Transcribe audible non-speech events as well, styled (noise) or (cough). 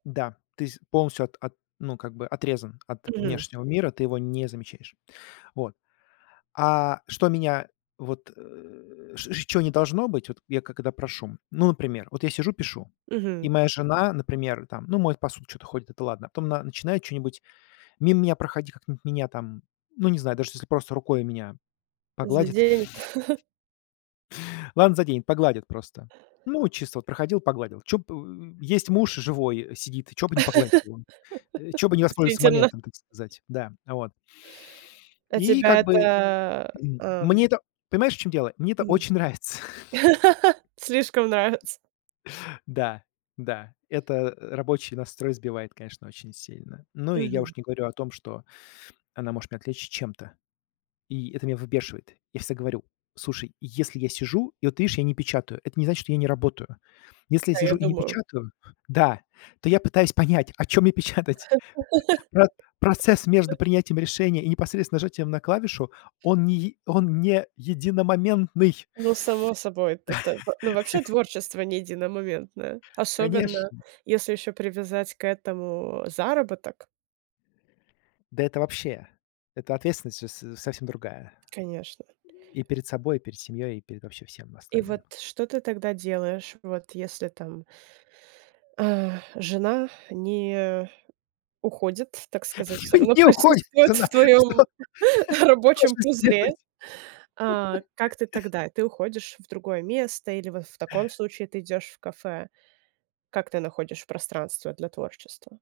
Да, ты с полностью от от ну как-бы отрезан от Мгм. внешнего мира, ты его не замечаешь. Вот. А что меня вот, э, с ч чё не должно быть, вот я когда прошу Ну например, вот я сижу, пишу, и Мгм. моя жена, например, там, ну, моет посуду, чё-то ходит, это ладно, а потом она начинает чё-нибудь мимо меня проходить, как-нибудь меня там, ну, не знаю, даже если просто рукой меня погладит Заденет. (laughs) ладно, заденет, погладит просто. Ну, от чисто вот проходил, погладил. Чё б, э, есть муж живой, сидит, чё бы не погладить (laughs) его, э? Чё бы не воспользоваться Действительно. моментом, так сказать? Да, вот. А И тебя как бы, это, м, э, эм мне это понимаешь, в чем дело? Мне это М. очень нравится. (chuckles) (laughs) Слишком нравится. Да, да, это, э, рабочий настрой сбивает, конечно, очень сильно. Ну и я Мгм. уж не говорю о том, что она может меня отвлечь чем-то, и это меня выбешивает. Я всегда говорю: слушай, если я сижу, и вот ты видишь, я не печатаю, это не значит, что я не работаю. Если я Да, я сижу и не думаю. печатаю, да, то я пытаюсь понять, о чём мне печатать. Про процесс между (laughs) принятием решения и непосредственно нажатием на клавишу, он не е он не единомоментный. Ну, само собой. Т т в Ну, вообще, (laughs) творчество не единомоментное, особенно Конечно! если ещё привязать к этому, заработок. Да это вообще, эта ответственность же с совсем другая. Конечно. И перед собой, и перед семьёй, и перед вообще всем И остальным. вот что ты тогда делаешь, вот если там э, жена не уходит, так сказать, Ну всё равно не уходит присутствует она в что твоём что ж рабочем вы пузыре. сделаете? А как ты (laughs) тогда? Ты уходишь в другое место или вот в таком случае ты идёшь в кафе? Как ты находишь пространство для творчества?